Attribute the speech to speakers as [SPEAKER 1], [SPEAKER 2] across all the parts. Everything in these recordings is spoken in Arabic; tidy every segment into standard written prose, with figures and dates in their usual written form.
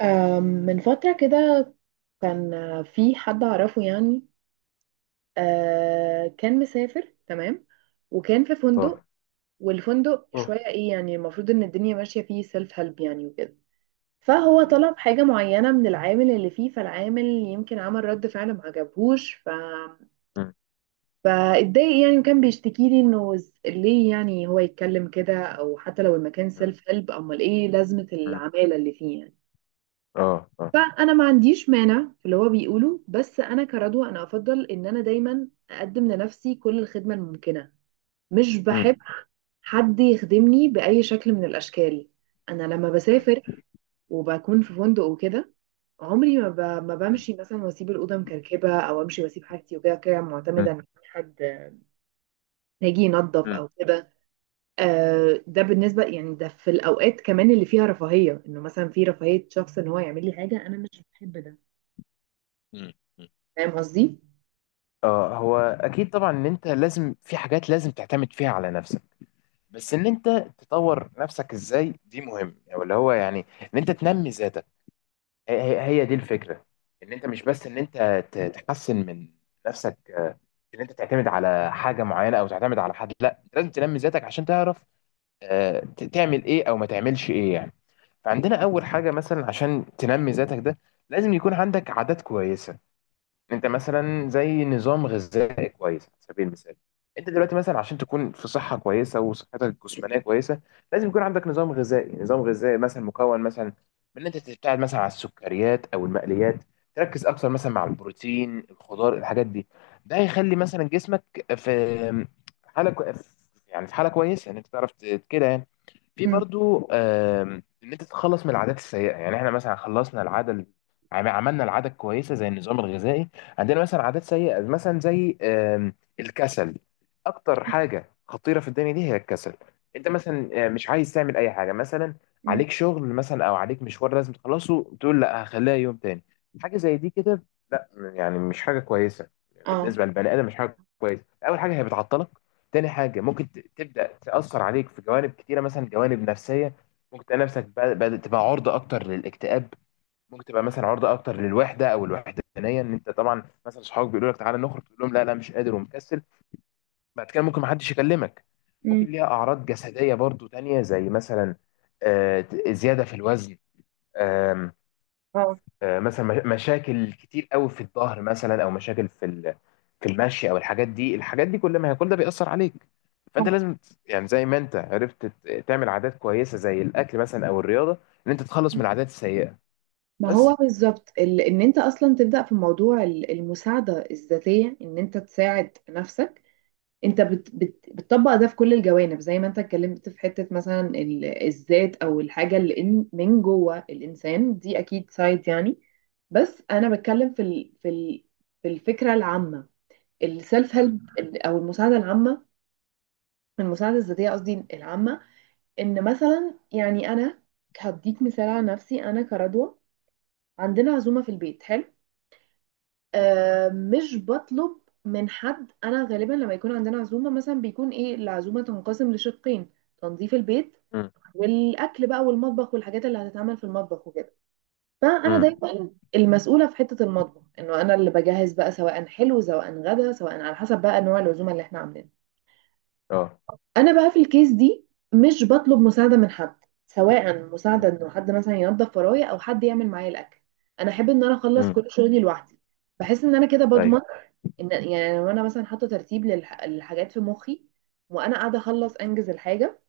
[SPEAKER 1] من فترة كده كان في حد أعرفه يعني، كان مسافر تمام، وكان في فندق.
[SPEAKER 2] اه.
[SPEAKER 1] والفندق
[SPEAKER 2] مم.
[SPEAKER 1] شوية إيه يعني، المفروض إن الدنيا ماشية فيه سيلف هيلب يعني وكده. فهو
[SPEAKER 2] مم.
[SPEAKER 1] طلب حاجة معينة من العامل اللي فيه، فالعامل يمكن عمل رد فعل ما عجبهوش
[SPEAKER 2] مم.
[SPEAKER 1] فاتضايق يعني، وكان بيشتكي لي إنه ليه يعني هو يتكلم كده، أو حتى لو المكان
[SPEAKER 2] مم.
[SPEAKER 1] سيلف هيلب أمال إيه لازمة
[SPEAKER 2] مم.
[SPEAKER 1] العمالة اللي فيه يعني.
[SPEAKER 2] اه. اه.
[SPEAKER 1] فانا ما عنديش مانع في اللي هو بيقوله، بس انا كردوه انا افضل ان انا دايما اقدم لنفسي كل الخدمه الممكنه. مش
[SPEAKER 2] مم.
[SPEAKER 1] بحب حد يخدمني باي شكل من الاشكال. انا لما
[SPEAKER 2] مم.
[SPEAKER 1] بسافر وبكون في فندق وكده، عمري ما, ب... ما
[SPEAKER 2] مم.
[SPEAKER 1] بمشي مثلا واسيب الاوضه مكركبه، او امشي واسيب حاجتي وكده كده معتمده
[SPEAKER 2] مم.
[SPEAKER 1] ان في حد هيجي ينظف
[SPEAKER 2] مم.
[SPEAKER 1] او كده. آه ده بالنسبه يعني ده في الاوقات كمان اللي فيها رفاهيه، انه مثلا في رفاهيه شخص ان هو يعمل لي حاجه، انا مش بحب ده.
[SPEAKER 2] مم. مم.
[SPEAKER 1] فاهم قصدي؟
[SPEAKER 2] اه. هو اكيد طبعا ان انت لازم في حاجات لازم تعتمد فيها على نفسك. بس ان انت تطور نفسك ازاي دي مهم، او اللي هو يعني ان انت تنمي ذاتك. هي دي الفكره. ان انت مش بس ان انت تحسن من نفسك. ان انت تعتمد على حاجه معينه او تعتمد على حد، لا انت لازم تنمي ذاتك عشان تعرف تعمل ايه او ما تعملش ايه يعني. فعندنا اول حاجه مثلا عشان تنمي ذاتك ده لازم يكون عندك عادات كويسه. انت مثلا زي نظام غذائي كويس على سبيل المثال. انت دلوقتي مثلا عشان تكون في صحه كويسه وصحتك الجسمانيه كويسه لازم يكون عندك نظام غذائي مثلا، مكون مثلا من ان انت تبتعد مثلا عن السكريات او المقليات، تركز اكثر مثلا مع البروتين الخضار الحاجات دي. ده هيخلي مثلا جسمك في حاله كو- يعني في حاله كويسه ان انت تعرف كده يعني. في برضو ان انت تتخلص من العادات السيئه. يعني احنا مثلا خلصنا العاده ال- عم- عملنا العاده الكويسه زي النظام الغذائي. عندنا مثلا عادات سيئه مثلا زي الكسل. اكتر حاجه خطيره في الدنيا دي هي الكسل. انت مثلا مش عايز تعمل اي حاجه، مثلا
[SPEAKER 1] مم.
[SPEAKER 2] عليك شغل مثلا او عليك مشوار لازم تخلصه، تقول لا هخليها يوم تاني. حاجه زي دي كده لا، يعني مش حاجه كويسه.
[SPEAKER 1] اه.
[SPEAKER 2] بالنسبه للبني ادم مش حاجه كويسه. اول حاجه هي بتعطلك. تاني حاجة ممكن تبدأ تأثر عليك في جوانب كتيرة، مثلا جوانب نفسية. ممكن تلاقي نفسك بدأت تبقى عرضة أكتر للاكتئاب. ممكن تبقى مثلا عرضة أكتر للوحدة أو الوحدانية، إن أنت طبعا مثلا صحابك بيقولوا لك تعالى نخرج، تقول لهم لا لا مش قادر ومكسل. بعد كده ممكن محدش يكلمك.
[SPEAKER 1] مم.
[SPEAKER 2] ممكن ليها أعراض جسدية برضو تانية زي مثلا زيادة في الوزن. آم،
[SPEAKER 1] اه.
[SPEAKER 2] مثلا مشاكل كتير قوي في الظهر مثلا، أو مشاكل في المشي أو الحاجات دي. كل ما هي كل ده بيأثر عليك. فانت
[SPEAKER 1] آه.
[SPEAKER 2] لازم يعني زي ما انت عرفت تعمل عادات كويسه زي الاكل مثلا او الرياضه، ان انت تتخلص من العادات السيئه،
[SPEAKER 1] ما
[SPEAKER 2] بس.
[SPEAKER 1] هو بالظبط ان انت اصلا تبدا في موضوع المساعده الذاتيه، ان انت تساعد نفسك. انت بت بت بتطبق ده في كل الجوانب زي ما انت اتكلمت في حته مثلا الذات او الحاجه اللي من جوه الانسان دي، اكيد سايد يعني. بس انا بتكلم في ال في الفكره العامه، السيلف
[SPEAKER 2] مم.
[SPEAKER 1] هيلب او المساعده العامه، المساعده الذاتيه قصدي العامه. ان مثلا يعني انا هديك مثال على نفسي انا كردوة. عندنا عزومة في البيت، حلو.
[SPEAKER 2] مم.
[SPEAKER 1] آه مش بطلب من حد، انا غالبا لما يكون عندنا عزومة مثلا بيكون ايه، العزومة تنقسم لشقين: تنظيف البيت
[SPEAKER 2] مم.
[SPEAKER 1] والاكل بقى، والمطبخ والحاجات اللي هتتعمل في المطبخ وكده. فانا
[SPEAKER 2] امم.
[SPEAKER 1] دايما المسؤولة في حتة المطبخ، انه انا اللي بجهز بقى، سواء حلو سواء غدا سواء على حسب بقى نوع العزومة اللي احنا عاملينها.
[SPEAKER 2] اه.
[SPEAKER 1] انا بقى في الكيس دي مش بطلب مساعده من حد، سواء مساعده
[SPEAKER 2] مم.
[SPEAKER 1] انه حد مثلا ينظف ورايا او حد يعمل معايا الاكل. انا احب ان انا اخلص
[SPEAKER 2] امم.
[SPEAKER 1] كل شغلي لوحدي. بحس ان انا كده بضمن
[SPEAKER 2] ايوه.
[SPEAKER 1] ان، يعني لو انا مثلا حاطه ترتيب للحاجات في مخي وانا قاعده اخلص انجز الحاجه،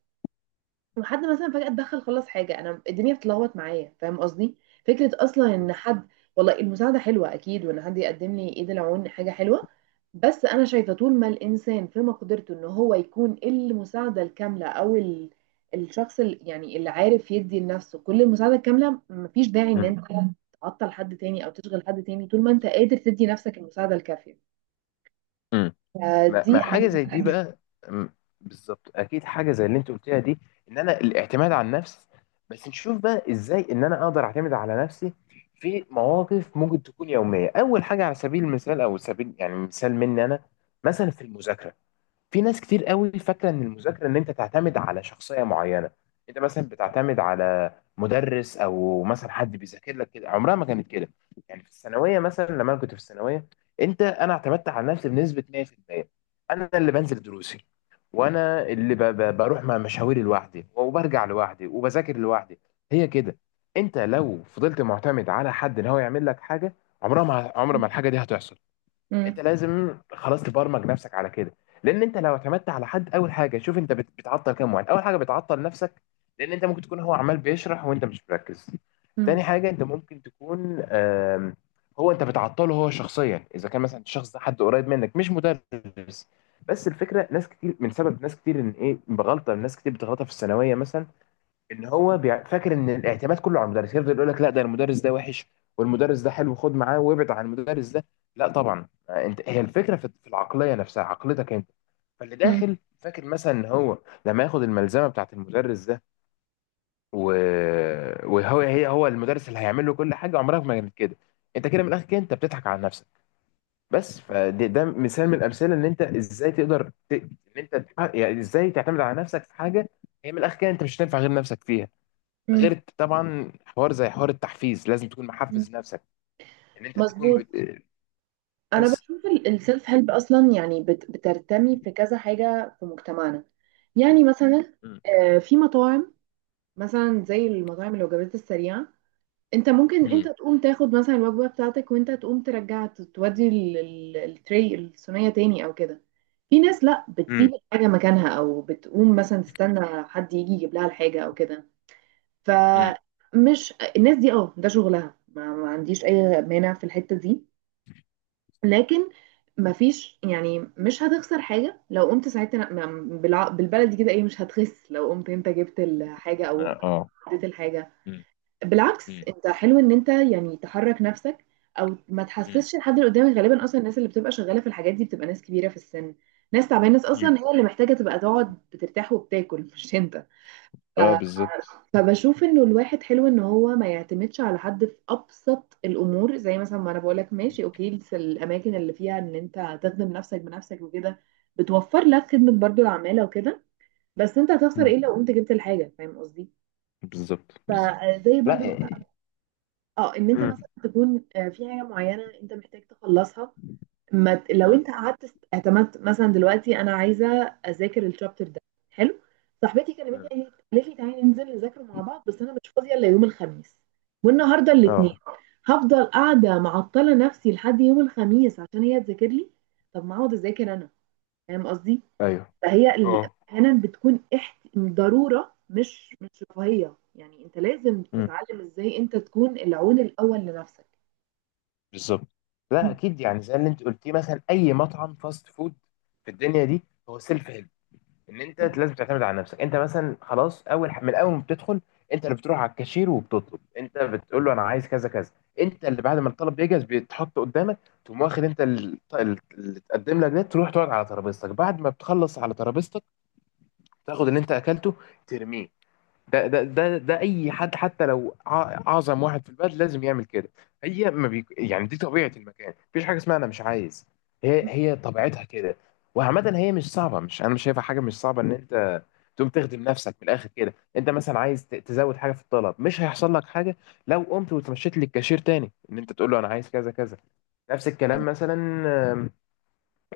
[SPEAKER 1] وحد مثلا فجأة اتدخل خلص حاجة، انا الدنيا بتلخبط معايا. فاهم قصدي؟ فكرة اصلا ان حد، والله المساعدة حلوة اكيد، وان حد يقدم لي ايد العون حاجة حلوة، بس انا شايفة طول ما الانسان في مقدرته ان هو يكون المساعدة الكاملة او ال... الشخص اللي يعني اللي عارف يدي لنفسه كل المساعدة الكاملة، مفيش داعي ان
[SPEAKER 2] امم.
[SPEAKER 1] انت تعطل حد تاني او تشغل حد تاني طول ما انت قادر تدي نفسك المساعدة الكافية.
[SPEAKER 2] امم. ما
[SPEAKER 1] فدي
[SPEAKER 2] حاجه
[SPEAKER 1] حاجة.
[SPEAKER 2] زي دي بقى. أم، بالظبط اكيد حاجه زي اللي انت قلتها دي. ان انا الاعتماد على النفس. بس نشوف بقى ازاي ان انا اقدر اعتمد على نفسي في مواقف ممكن تكون يوميه. اول حاجه على سبيل المثال، او سبيل يعني مثال مني انا، مثلا في المذاكره. في ناس كتير قوي فاكره ان المذاكره ان انت تعتمد على شخصيه معينه. انت مثلا بتعتمد على مدرس، او مثلا حد بيذاكر لك كده. عمرها ما كانت كده. يعني في الثانويه مثلا، لما انا كنت في الثانويه انا اعتمدت على نفسي بنسبه 100%. انا اللي بنزل دروسي، وانا اللي بروح مع مشاويري لوحدي وبرجع لوحدي وبذاكر لوحدي. هي كده. انت لو فضلت معتمد على حد ان هو يعمل لك حاجه، عمر ما الحاجه دي هتحصل. انت
[SPEAKER 1] مم.
[SPEAKER 2] لازم خلاص تبرمج نفسك على كده. لان انت لو اعتمدت على حد، اول حاجه، شوف انت بتعطل كام واحد. اول حاجه بتعطل نفسك، لان انت ممكن تكون هو عمال بيشرح وانت مش مركز. تاني
[SPEAKER 1] مم.
[SPEAKER 2] حاجه انت ممكن تكون هو انت بتعطله هو شخصيا، اذا كان مثلا الشخص ده حد قريب منك مش مدرس. بس الفكره ناس كتير، من سبب ناس كتير ان ايه، بغلطه ناس كتير بتغلطها في الثانويه مثلا، ان هو فاكر ان الاعتماد كله على المدرس. يفضل يقول لك لا، ده المدرس ده وحش، والمدرس ده حلو، خد معاه وابعد عن المدرس ده. لا طبعا. انت هي الفكره في العقليه نفسها، عقلتك انت. فاللي
[SPEAKER 1] مم.
[SPEAKER 2] داخل فاكر مثلا ان هو لما ياخد الملزمه بتاعت المدرس ده و... وهو هي هو المدرس اللي هيعمل له كل حاجه، عمرها ما كانت كده. انت كده من الاخر كده انت بتضحك على نفسك، بس. فده مثال من الامثله ان انت ازاي تقدر ان انت يعني ازاي تعتمد على نفسك في حاجه. هي من الاخر كده انت مش هتنفع غير نفسك فيها،
[SPEAKER 1] مم.
[SPEAKER 2] غير طبعا حوار زي حوار التحفيز. لازم تكون محفز نفسك ان انت تكون
[SPEAKER 1] مظبوط. انا
[SPEAKER 2] بس.
[SPEAKER 1] بشوف السيلف هيلب اصلا يعني بترتمي في كذا حاجه في مجتمعنا، يعني مثلا
[SPEAKER 2] مم.
[SPEAKER 1] في مطاعم، مثلا زي المطاعم الوجبات السريعه. انت ممكن انت
[SPEAKER 2] مم.
[SPEAKER 1] تقوم تاخد مثلا الوجبه بتاعتك وانت تقوم ترجع تودي التري الصينيه تاني او كده. في ناس لا بتسيب
[SPEAKER 2] مم.
[SPEAKER 1] الحاجه مكانها، او بتقوم مثلا تستنى حد يجي يجيب لها الحاجه او كده.
[SPEAKER 2] مم.
[SPEAKER 1] فمش الناس دي اه ده شغلها، ما عنديش اي مانع في الحته دي. لكن مفيش يعني، مش هتخسر حاجة لو قمت ساعتها بالبلدي كده ايه، مش هتخس لو قمت انت جبت الحاجة او
[SPEAKER 2] اه. آه.
[SPEAKER 1] اديت الحاجة.
[SPEAKER 2] مم.
[SPEAKER 1] بالعكس،
[SPEAKER 2] مم.
[SPEAKER 1] انت حلو ان انت يعني تحرك نفسك، او ما
[SPEAKER 2] مم.
[SPEAKER 1] تحسسش الحد اللي قدامك. غالبا اصلا الناس اللي بتبقى شغالة في الحاجات دي بتبقى ناس كبيرة في السن، ناس تعبانة، ناس
[SPEAKER 2] مم.
[SPEAKER 1] اصلا هي اللي محتاجة تبقى تقعد بترتاح وبتاكل مش انت.
[SPEAKER 2] اه. بالظبط.
[SPEAKER 1] فبشوف انه الواحد حلو ان هو ما يعتمدش على حد في ابسط الامور، زي مثلا ما انا بقولك، ماشي اوكي الاماكن اللي فيها ان انت تخدم نفسك بنفسك وكده بتوفر لك خدمة برضو العمالة وكده، بس انت هتخسر
[SPEAKER 2] مم.
[SPEAKER 1] ايه لو قمت جبت الحاجة؟ فاهم قصدي؟
[SPEAKER 2] بالظبط. بالظبط.
[SPEAKER 1] فزي
[SPEAKER 2] لا
[SPEAKER 1] برضو مثلا
[SPEAKER 2] إيه.
[SPEAKER 1] اه ان انت
[SPEAKER 2] مم.
[SPEAKER 1] مثلا تكون في حاجة معينة انت محتاج تخلصها. ما ت- لو
[SPEAKER 2] مم.
[SPEAKER 1] انت قعدت اعتمدت، مثلا دلوقتي انا عايزه اذاكر الشابتر ده، حلو، صاحبتي كلمتني
[SPEAKER 2] مم.
[SPEAKER 1] قالت لي تعالي ننزل نذاكره مع بعض، بس انا مش فاضيه الا يوم الخميس والنهارده الاثنين،
[SPEAKER 2] اه.
[SPEAKER 1] هفضل قاعده معطله نفسي لحد يوم الخميس عشان هي تذاكر لي؟ طب ما اقعد اذاكر انا. فاهم قصدي؟
[SPEAKER 2] ايوه.
[SPEAKER 1] فهي ال-
[SPEAKER 2] اه.
[SPEAKER 1] احيانا بتكون ضروره، مش رفاهيه يعني. انت لازم
[SPEAKER 2] مم.
[SPEAKER 1] تتعلم ازاي انت تكون العون الاول لنفسك.
[SPEAKER 2] بالظبط. لا اكيد، يعني زي اللي انت قلتيه مثلا، اي مطعم فاست فود في الدنيا دي هو سيلف هيلب، ان انت لازم تعتمد على نفسك. انت مثلا خلاص من اول ما بتدخل انت اللي بتروح على الكاشير وبتطلب، انت بتقول له انا عايز كذا كذا. انت اللي بعد ما الطلب يجهز بيتحط قدامك تقوم واخد انت اللي اتقدم لك ده، تروح تقعد على ترابيزتك. بعد ما بتخلص على ترابيزتك تاخد اللي انت اكلته ترميه. ده اي حد حتى لو اعظم واحد في البلد لازم يعمل كده. هي ما بيك... يعني دي طبيعه المكان، مفيش حاجه اسمها انا مش عايز. هي طبيعتها كده. وعامه هي مش صعبه، مش انا مش شايفها حاجه مش صعبه ان انت تقوم تخدم نفسك. من الاخر كده انت مثلا عايز تزود حاجه في الطلب مش هيحصل لك حاجه لو قمت وتمشيت للكاشير تاني ان انت تقول له انا عايز كذا كذا. نفس الكلام مثلا. آم،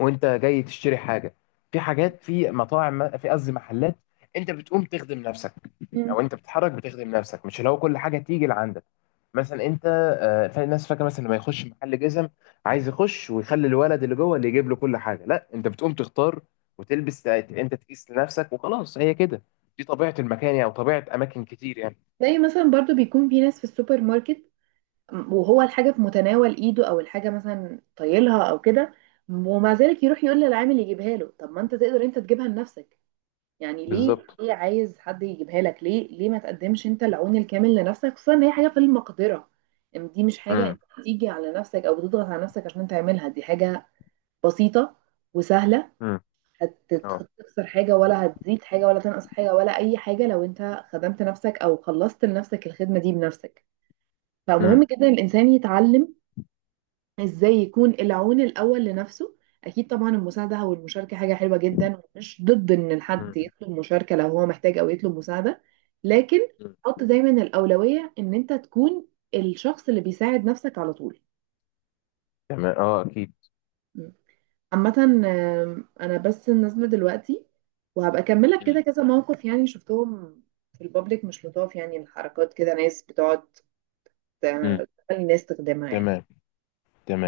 [SPEAKER 2] وانت جاي تشتري حاجه، في حاجات في مطاعم، في قصدي محلات، انت بتقوم تخدم نفسك، او انت بتتحرك بتخدم نفسك، مش اللي هو كل حاجه تيجي لعندك. مثلا انت الناس فاكره مثلا لما يخش محل جزم عايز يخش ويخلي الولد اللي جوه اللي يجيب له كل حاجه. لا، انت بتقوم تختار وتلبس، انت تقيس لنفسك وخلاص، هي كده. دي طبيعه المكان يعني، وطبيعه اماكن كتير يعني.
[SPEAKER 1] زي مثلا برضو بيكون في ناس في السوبر ماركت وهو الحاجة في متناول ايده او الحاجة مثلا طايلها او كده، ومع ذلك يروح يقول للعامل يجيبها له. طب ما انت تقدر انت تجيبها لنفسك، يعني ليه
[SPEAKER 2] بالظبط.
[SPEAKER 1] ليه عايز حد يجيبها لك، ليه ليه ما تقدمش انت العون الكامل لنفسك، خصوصا ان هي حاجة في المقدرة، ان دي مش حاجة
[SPEAKER 2] امم.
[SPEAKER 1] انت بتيجي على نفسك او بتضغط على نفسك عشان تعملها، دي حاجة بسيطة وسهلة.
[SPEAKER 2] امم. اه.
[SPEAKER 1] هتخسر حاجة ولا هتزيد حاجة ولا تنقص حاجة ولا اي حاجة، لو انت خدمت نفسك او خلصت لنفسك الخدمة دي بنفسك.
[SPEAKER 2] امم.
[SPEAKER 1] فمهم جدا الإنسان يتعلم إزاي يكون العون الأول لنفسه. أكيد طبعا المساعدة أو المشاركة حاجة حلوة جدا، ومش ضد إن الحد
[SPEAKER 2] امم.
[SPEAKER 1] يطلب مشاركة لو هو محتاج أو يطلب مساعدة، لكن حط دايما الأولوية إن أنت تكون الشخص اللي بيساعد نفسك على طول.
[SPEAKER 2] تمام. اه اكيد.
[SPEAKER 1] م. عامة أنا بس نازلة دلوقتي وهبقى أكملك كده
[SPEAKER 2] امم.
[SPEAKER 1] كذا موقف يعني شفتهم في البابليك مش لطاف يعني، الحركات كده ناس بتقعد
[SPEAKER 2] امم.
[SPEAKER 1] تخلي الناس تخدمها يعني.
[SPEAKER 2] تمام. تمام.